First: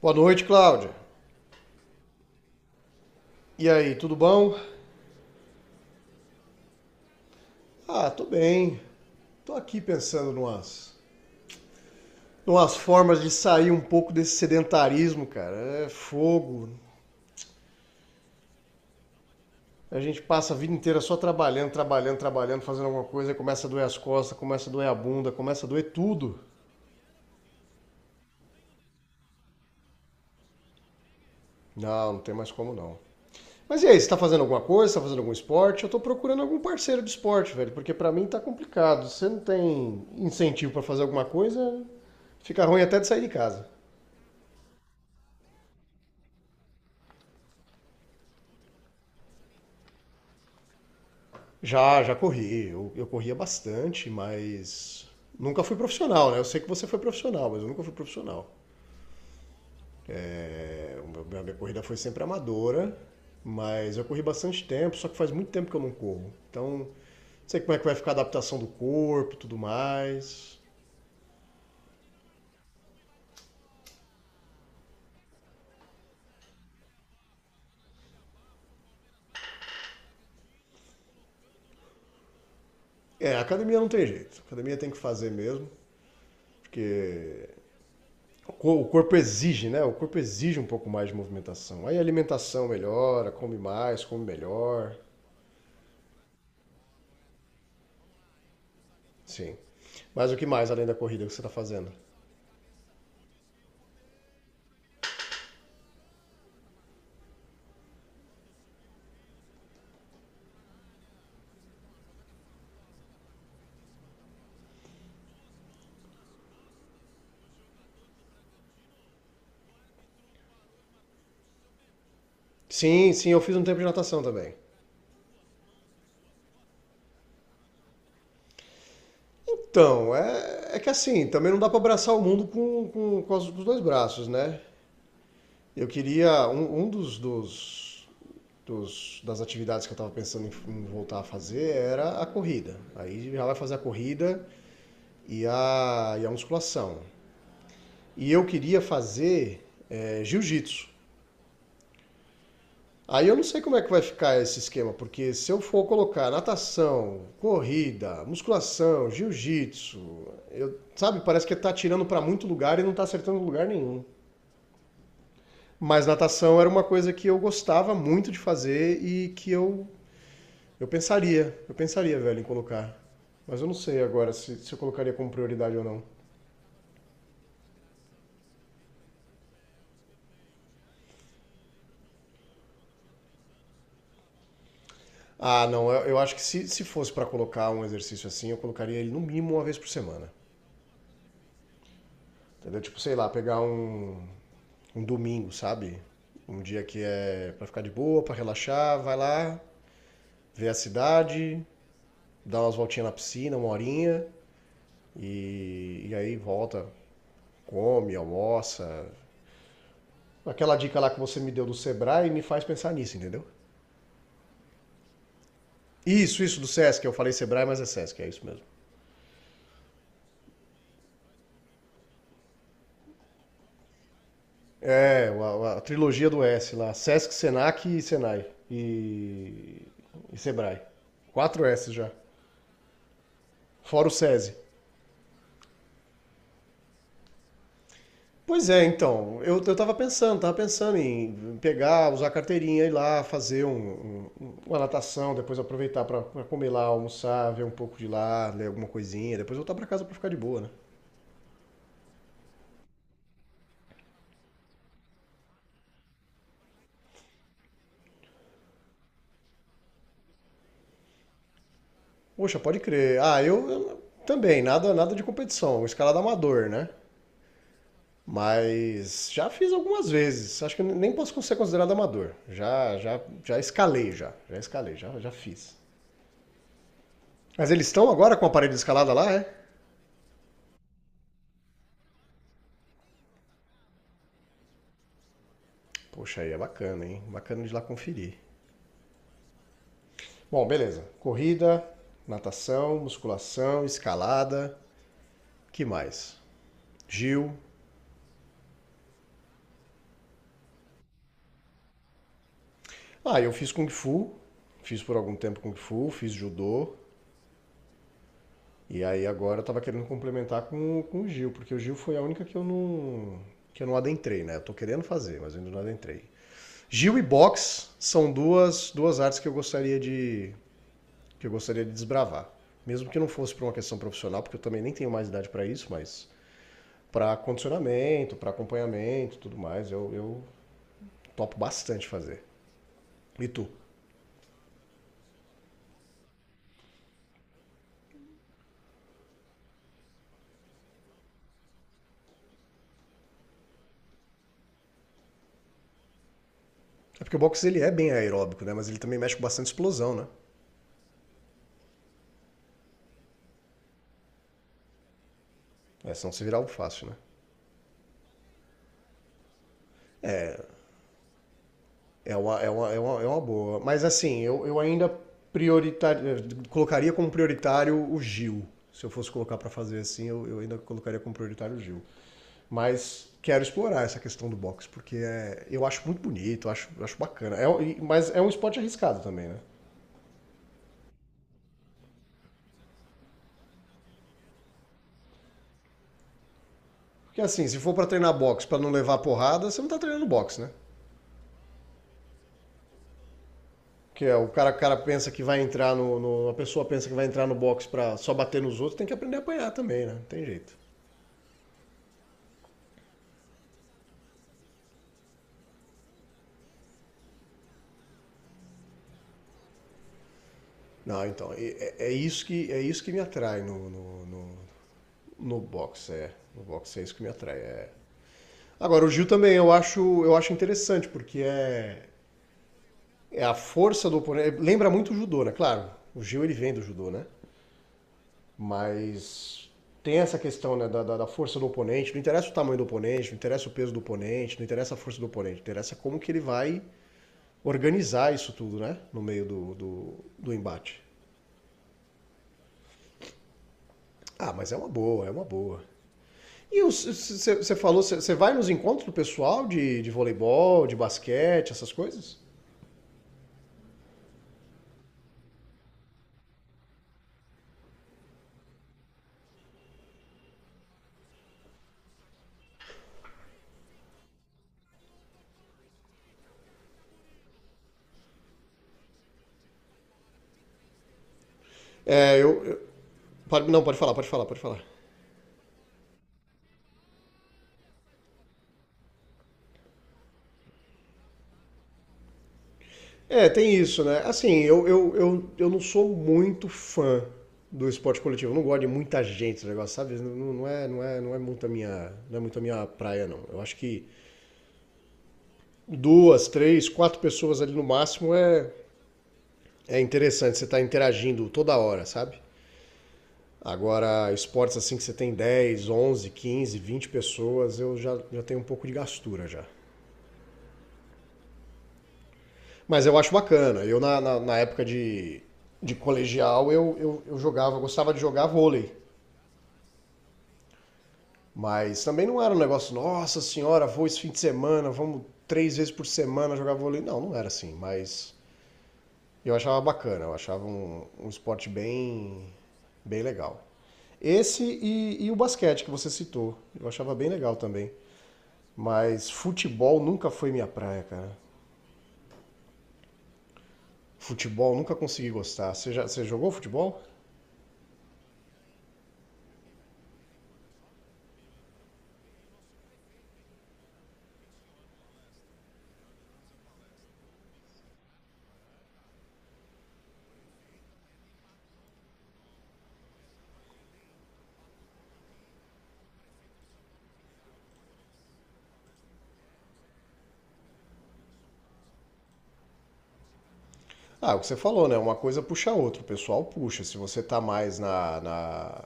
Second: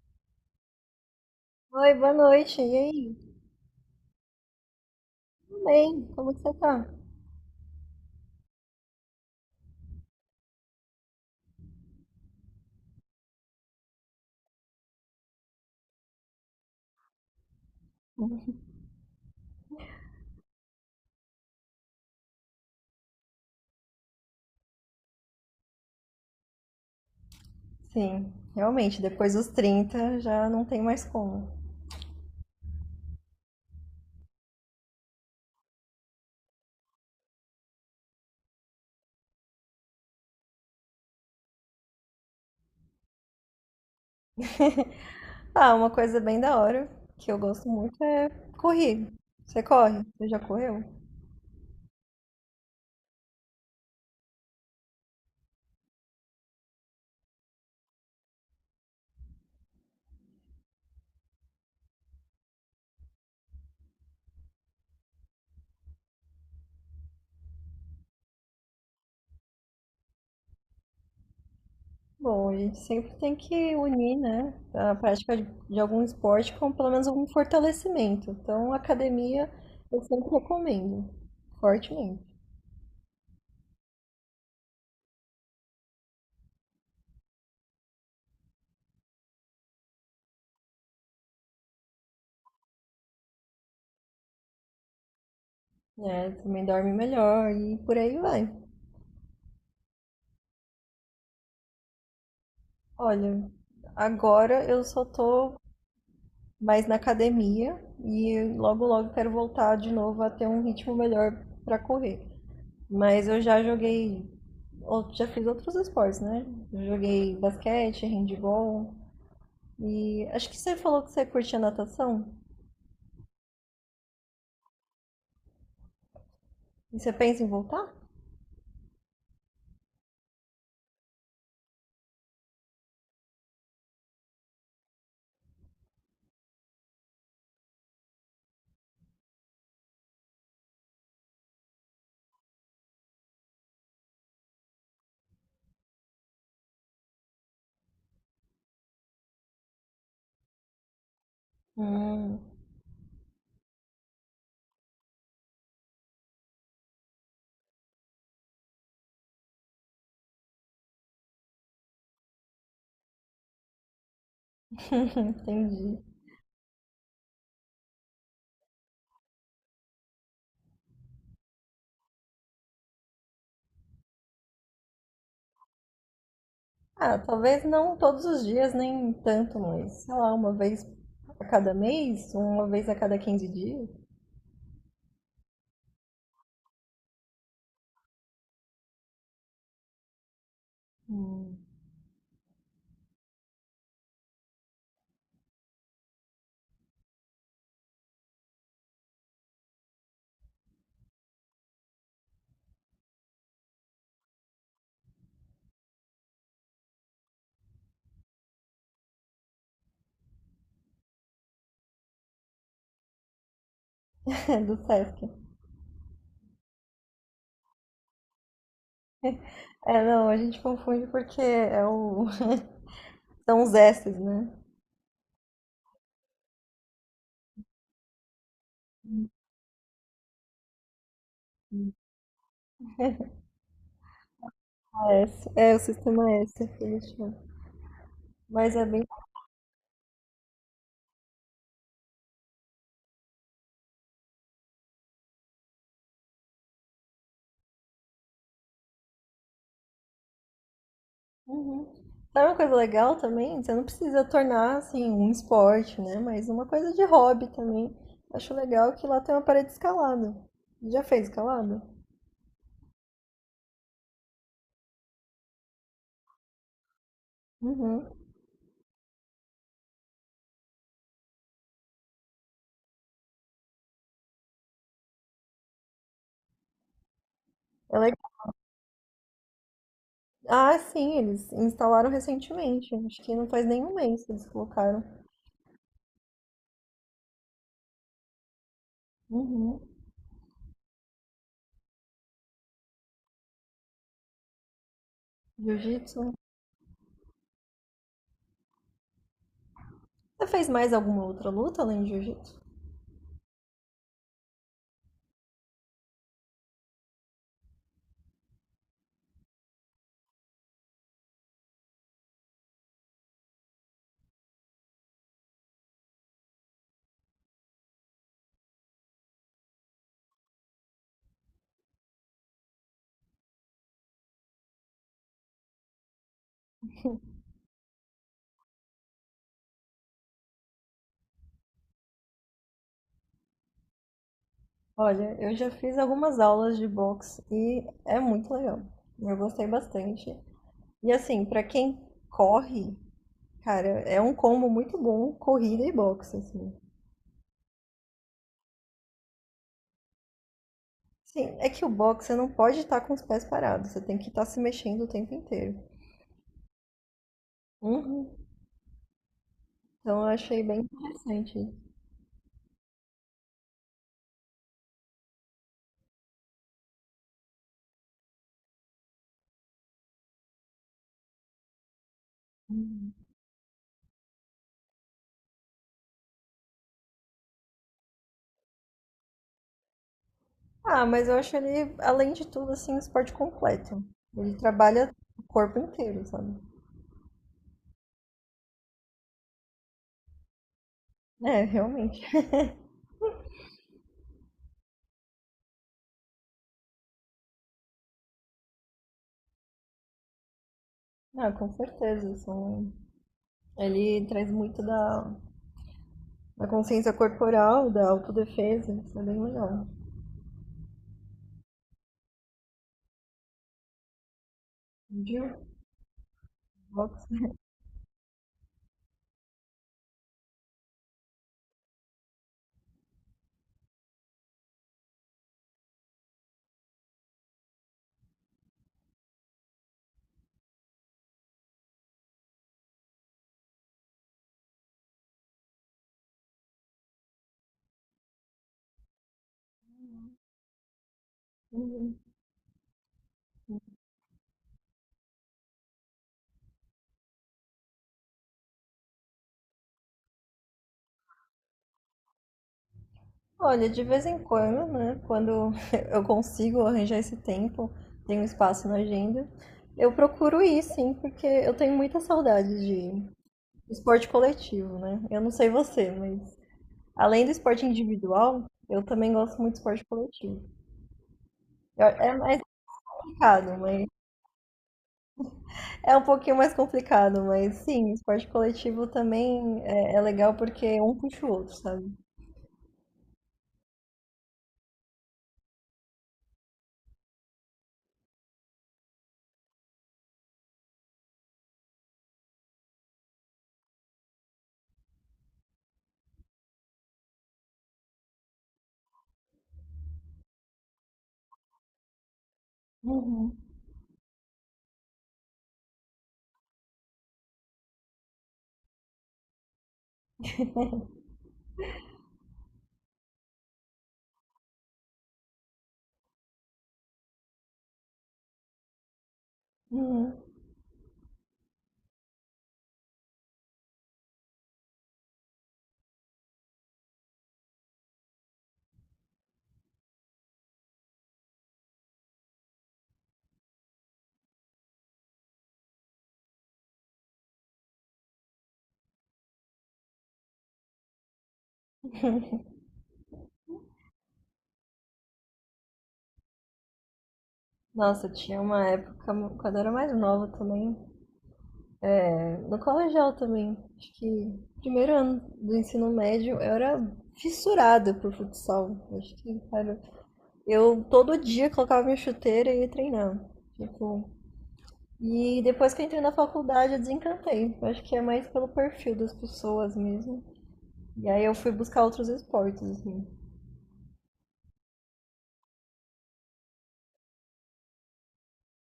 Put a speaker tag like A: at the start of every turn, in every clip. A: Boa noite, Cláudia.
B: Oi, boa noite. E aí?
A: E aí, tudo bom?
B: Tudo bem? Como que você tá?
A: Ah, tô bem. Tô aqui pensando numas formas de sair um pouco desse sedentarismo, cara. É fogo. A gente passa a vida inteira só trabalhando, trabalhando, trabalhando, fazendo alguma coisa, aí começa a doer as costas, começa a doer a bunda, começa a doer tudo.
B: Sim, realmente, depois dos 30 já não tem mais como.
A: Não, não tem mais como não. Mas e aí, você tá fazendo alguma coisa? Você tá fazendo algum esporte? Eu tô procurando algum parceiro de esporte, velho, porque pra mim tá complicado. Você não tem incentivo pra fazer alguma coisa, fica ruim até de sair de casa.
B: Ah, uma coisa bem da hora que eu gosto muito é correr. Você corre? Você já correu?
A: Já, já corri. Eu corria bastante, mas nunca fui profissional, né? Eu sei que você foi profissional, mas eu nunca fui profissional. É, a minha corrida foi sempre amadora, mas eu corri bastante tempo, só que faz muito tempo que eu não corro. Então, não sei como é que vai ficar a adaptação do corpo, tudo mais.
B: Bom, a gente sempre tem que unir, né, a prática de algum esporte com pelo menos algum fortalecimento. Então, academia eu sempre recomendo, fortemente.
A: É, a academia não tem jeito. A academia tem que fazer mesmo, porque o corpo exige, né? O corpo exige um pouco mais de movimentação. Aí a alimentação melhora, come mais, come melhor.
B: Né? Também dorme melhor e por aí vai.
A: Sim. Mas o que mais além da corrida que você está fazendo?
B: Olha, agora eu só tô mais na academia e logo logo quero voltar de novo a ter um ritmo melhor pra correr. Mas eu já joguei, já fiz outros esportes, né? Eu joguei basquete, handball e acho que você falou que você curte a natação.
A: Sim, sim, eu fiz um tempo de natação também.
B: E você pensa em voltar?
A: Então, é que assim, também não dá para abraçar o mundo com os dois braços, né? Eu queria. Um das atividades que eu estava pensando em voltar a fazer era a corrida. Aí já vai fazer a corrida e a musculação. E eu queria fazer jiu-jitsu.
B: Hum.
A: Aí eu não sei como é que vai ficar esse esquema, porque se eu for colocar natação, corrida, musculação, jiu-jitsu, sabe, parece que tá tirando para muito lugar e não tá acertando lugar nenhum.
B: Entendi.
A: Mas natação era uma coisa que eu gostava muito de fazer e que eu pensaria, eu pensaria, velho, em colocar. Mas eu não sei agora se eu colocaria como prioridade ou não.
B: Ah, talvez não todos os dias, nem tanto, mas sei lá, uma vez a cada mês, uma vez a cada 15 dias.
A: Ah, não, eu acho que se fosse para colocar um exercício assim, eu colocaria ele no mínimo uma vez por semana.
B: Hum.
A: Entendeu? Tipo, sei lá, pegar um domingo, sabe? Um dia que é pra ficar de boa, pra relaxar, vai lá, vê a cidade, dá umas voltinhas na piscina, uma horinha, e aí volta, come, almoça. Aquela dica lá que você me deu do Sebrae me faz pensar nisso, entendeu?
B: Do Sesc.
A: Isso do Sesc, eu falei Sebrae, mas é Sesc, é isso mesmo.
B: É, não, a gente confunde porque é o. São os S's, né?
A: É, a trilogia do S lá, Sesc, Senac e Senai. E, e Sebrae. Quatro S já. Fora o SESI.
B: A S. É, o sistema S que eles chamam.
A: Pois
B: Mas
A: é,
B: é bem.
A: então, eu tava pensando em pegar, usar a carteirinha, ir lá fazer uma natação, depois aproveitar pra comer lá, almoçar, ver um pouco de lá, ler alguma coisinha, depois voltar pra casa pra ficar de boa, né?
B: Uhum. Sabe uma coisa legal também? Você não precisa tornar assim um esporte, né? Mas uma coisa de hobby também. Acho legal que lá tem uma parede escalada. Já fez escalada?
A: Poxa, pode crer. Ah, eu também, nada, nada de competição, escalada amador, né?
B: Uhum.
A: Mas já fiz algumas vezes, acho que nem posso ser considerado amador. Já escalei, já escalei, já fiz. Mas eles
B: É
A: estão
B: legal.
A: agora com o aparelho de escalada lá, é?
B: Ah, sim, eles instalaram recentemente. Acho que não faz nenhum mês que eles colocaram.
A: Poxa, aí é bacana, hein? Bacana de ir lá conferir.
B: Uhum.
A: Bom, beleza. Corrida, natação, musculação, escalada, que
B: Jiu-jitsu.
A: mais? Gil.
B: Você fez mais alguma outra luta além de jiu-jitsu?
A: Ah, eu fiz Kung Fu, fiz por algum tempo Kung Fu, fiz judô, e aí agora eu tava querendo complementar com o Gil, porque o Gil foi a única que eu não adentrei, né? Eu tô querendo fazer, mas eu ainda não adentrei. Gil e box são duas artes que eu gostaria de desbravar. Mesmo que não fosse por uma questão profissional, porque eu também nem tenho mais idade para isso, mas para condicionamento, para acompanhamento e tudo mais. Eu topo bastante fazer. E tu?
B: Olha, eu já fiz algumas aulas de boxe e é muito legal. Eu gostei bastante. E assim, pra quem corre, cara, é um combo muito bom, corrida e boxe, assim.
A: É porque o boxe ele é bem aeróbico, né? Mas ele também mexe com bastante explosão, né?
B: Sim, é que o boxe você não pode estar com os pés parados, você tem que estar se mexendo o tempo inteiro.
A: É, senão se virar algo fácil, né?
B: Uhum. Então eu achei bem interessante.
A: É uma boa. Mas assim, eu ainda prioritário, colocaria como prioritário o Gil. Se eu fosse colocar para fazer assim, eu ainda colocaria como prioritário o Gil.
B: Uhum.
A: Mas quero explorar essa questão do boxe, porque eu acho muito bonito, eu acho bacana. É, mas é um esporte arriscado também, né?
B: Ah, mas eu acho ele, além de tudo, assim, um esporte completo. Ele trabalha o corpo inteiro, sabe?
A: Porque assim, se for para treinar boxe para não levar porrada, você não tá treinando boxe, né?
B: É, realmente.
A: Porque o cara pensa que vai entrar A pessoa pensa que vai entrar no boxe para só bater nos outros, tem que aprender a apanhar também, né? Não tem jeito.
B: Ah, com certeza, são. Ele traz muito da, consciência corporal, da autodefesa. Isso é bem legal.
A: Não, então, é isso que me atrai no, no, no,
B: Viu?
A: no boxe, é. No boxe é isso que
B: Box.
A: me atrai. É. Agora, o jiu também eu acho interessante, porque é a força do oponente. Lembra muito o judô, né? Claro, o jiu ele vem do judô, né? Mas tem essa questão né, da força do oponente. Não interessa o tamanho do oponente, não interessa o peso do oponente, não interessa a força do oponente. Interessa como que ele vai organizar isso tudo, né? No meio do embate. Ah, mas é uma boa, é uma boa. E você falou, você vai nos encontros do pessoal de voleibol, de basquete, essas coisas?
B: Olha, de vez em quando, né? Quando eu consigo arranjar esse tempo, tenho espaço na agenda, eu procuro ir, sim, porque eu tenho muita saudade de esporte coletivo, né? Eu não sei você, mas além do esporte individual, eu também gosto muito de esporte coletivo. É
A: É,
B: mais complicado,
A: não, pode
B: mas
A: falar, pode falar, pode falar.
B: é um pouquinho mais complicado, mas sim, esporte coletivo também é, é legal porque um puxa o outro, sabe?
A: É, tem isso, né? Assim, eu não sou muito fã do esporte coletivo. Eu não gosto de muita gente, esse negócio, sabe? Não, não é muito a minha, não é muito a minha praia, não. Eu acho que duas, três, quatro pessoas ali no máximo é interessante. Você tá interagindo toda hora, sabe?
B: Uhum,
A: Agora, esportes assim que você tem 10, 11, 15, 20 pessoas, eu já tenho um pouco de gastura já. Mas eu acho bacana. Na época de colegial, eu jogava, eu gostava de jogar vôlei.
B: uhum.
A: Mas também não era um negócio, nossa senhora, vou esse fim de semana, vamos 3 vezes por semana jogar vôlei. Não, não era assim, mas eu achava bacana, eu achava um esporte bem, bem legal. Esse e o basquete que você citou, eu achava bem legal também. Mas futebol nunca foi minha praia, cara. Futebol nunca consegui gostar. Você jogou futebol?
B: Nossa, tinha uma época, quando eu era mais nova também, é, no colegial também, acho que primeiro ano do ensino médio, eu era fissurada por futsal. Acho que, cara, eu todo dia colocava minha chuteira e ia treinar. Tipo, e depois que eu entrei na faculdade, eu desencantei. Eu acho que é mais pelo perfil das pessoas mesmo. E aí eu fui buscar outros esportes, assim.
A: Ah, é o que você falou, né? Uma coisa puxa a outra. O pessoal puxa. Se você tá mais na, na,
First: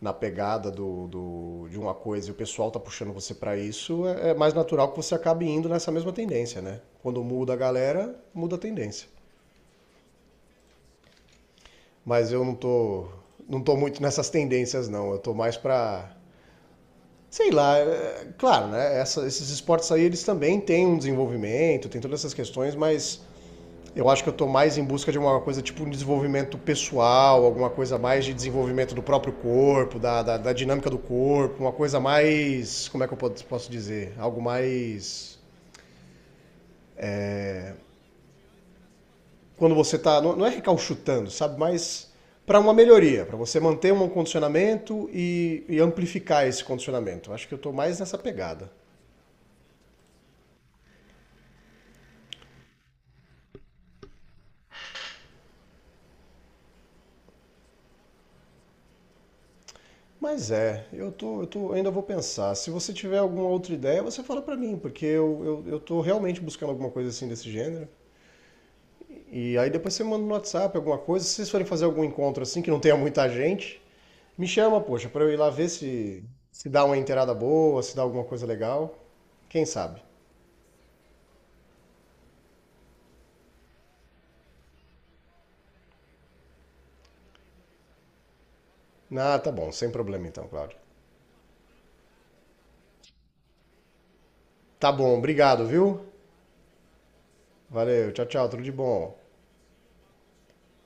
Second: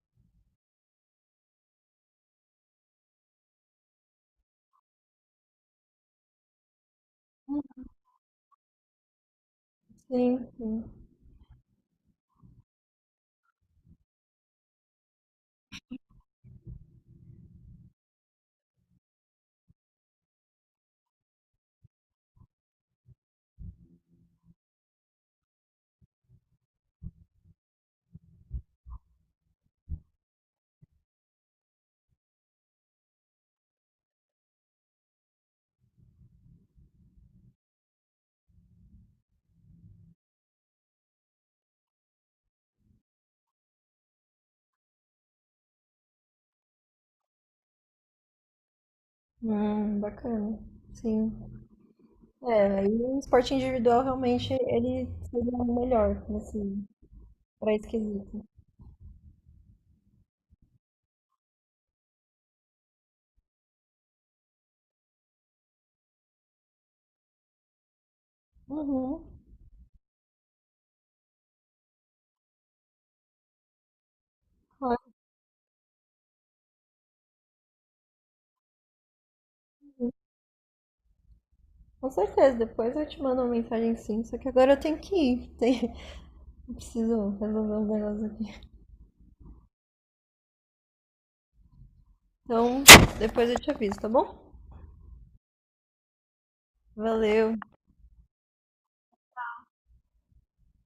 A: na pegada de uma coisa e o pessoal tá puxando você para isso, é mais natural que você acabe indo nessa mesma tendência, né? Quando muda a galera, muda a tendência.
B: Sim, sim.
A: Mas eu não tô muito nessas tendências, não. Eu tô mais pra. Sei lá, é, claro, né? Esses esportes aí, eles também têm um desenvolvimento, tem todas essas questões, mas eu acho que eu estou mais em busca de uma coisa tipo um desenvolvimento pessoal, alguma coisa mais de desenvolvimento do próprio corpo, da dinâmica do corpo, uma coisa mais. Como é que eu posso dizer? Algo mais. Quando você está. Não, não é recalchutando, sabe? Mas para uma melhoria, para você manter um condicionamento e amplificar esse condicionamento. Eu acho que eu estou mais nessa pegada.
B: Bacana. Sim. É, aí o esporte individual realmente ele seria o melhor, assim, pra esse quesito.
A: Mas eu tô, ainda vou pensar. Se você tiver alguma outra ideia, você fala para mim, porque eu, estou eu realmente buscando alguma coisa assim desse gênero.
B: Uhum,
A: E aí depois você manda no WhatsApp alguma coisa. Se vocês forem fazer algum encontro assim, que não tenha muita gente, me chama, poxa,
B: claro.
A: pra eu ir lá ver se dá uma inteirada boa, se dá alguma coisa legal. Quem sabe?
B: Com certeza, depois eu te mando uma mensagem sim, só que agora eu tenho que ir. Tem. Eu preciso resolver uns negócios aqui.
A: Ah, tá bom, sem problema então, Cláudio.
B: Então, depois eu te aviso, tá bom?
A: Tá bom, obrigado, viu?
B: Valeu.
A: Valeu, tchau, tchau, tudo de bom.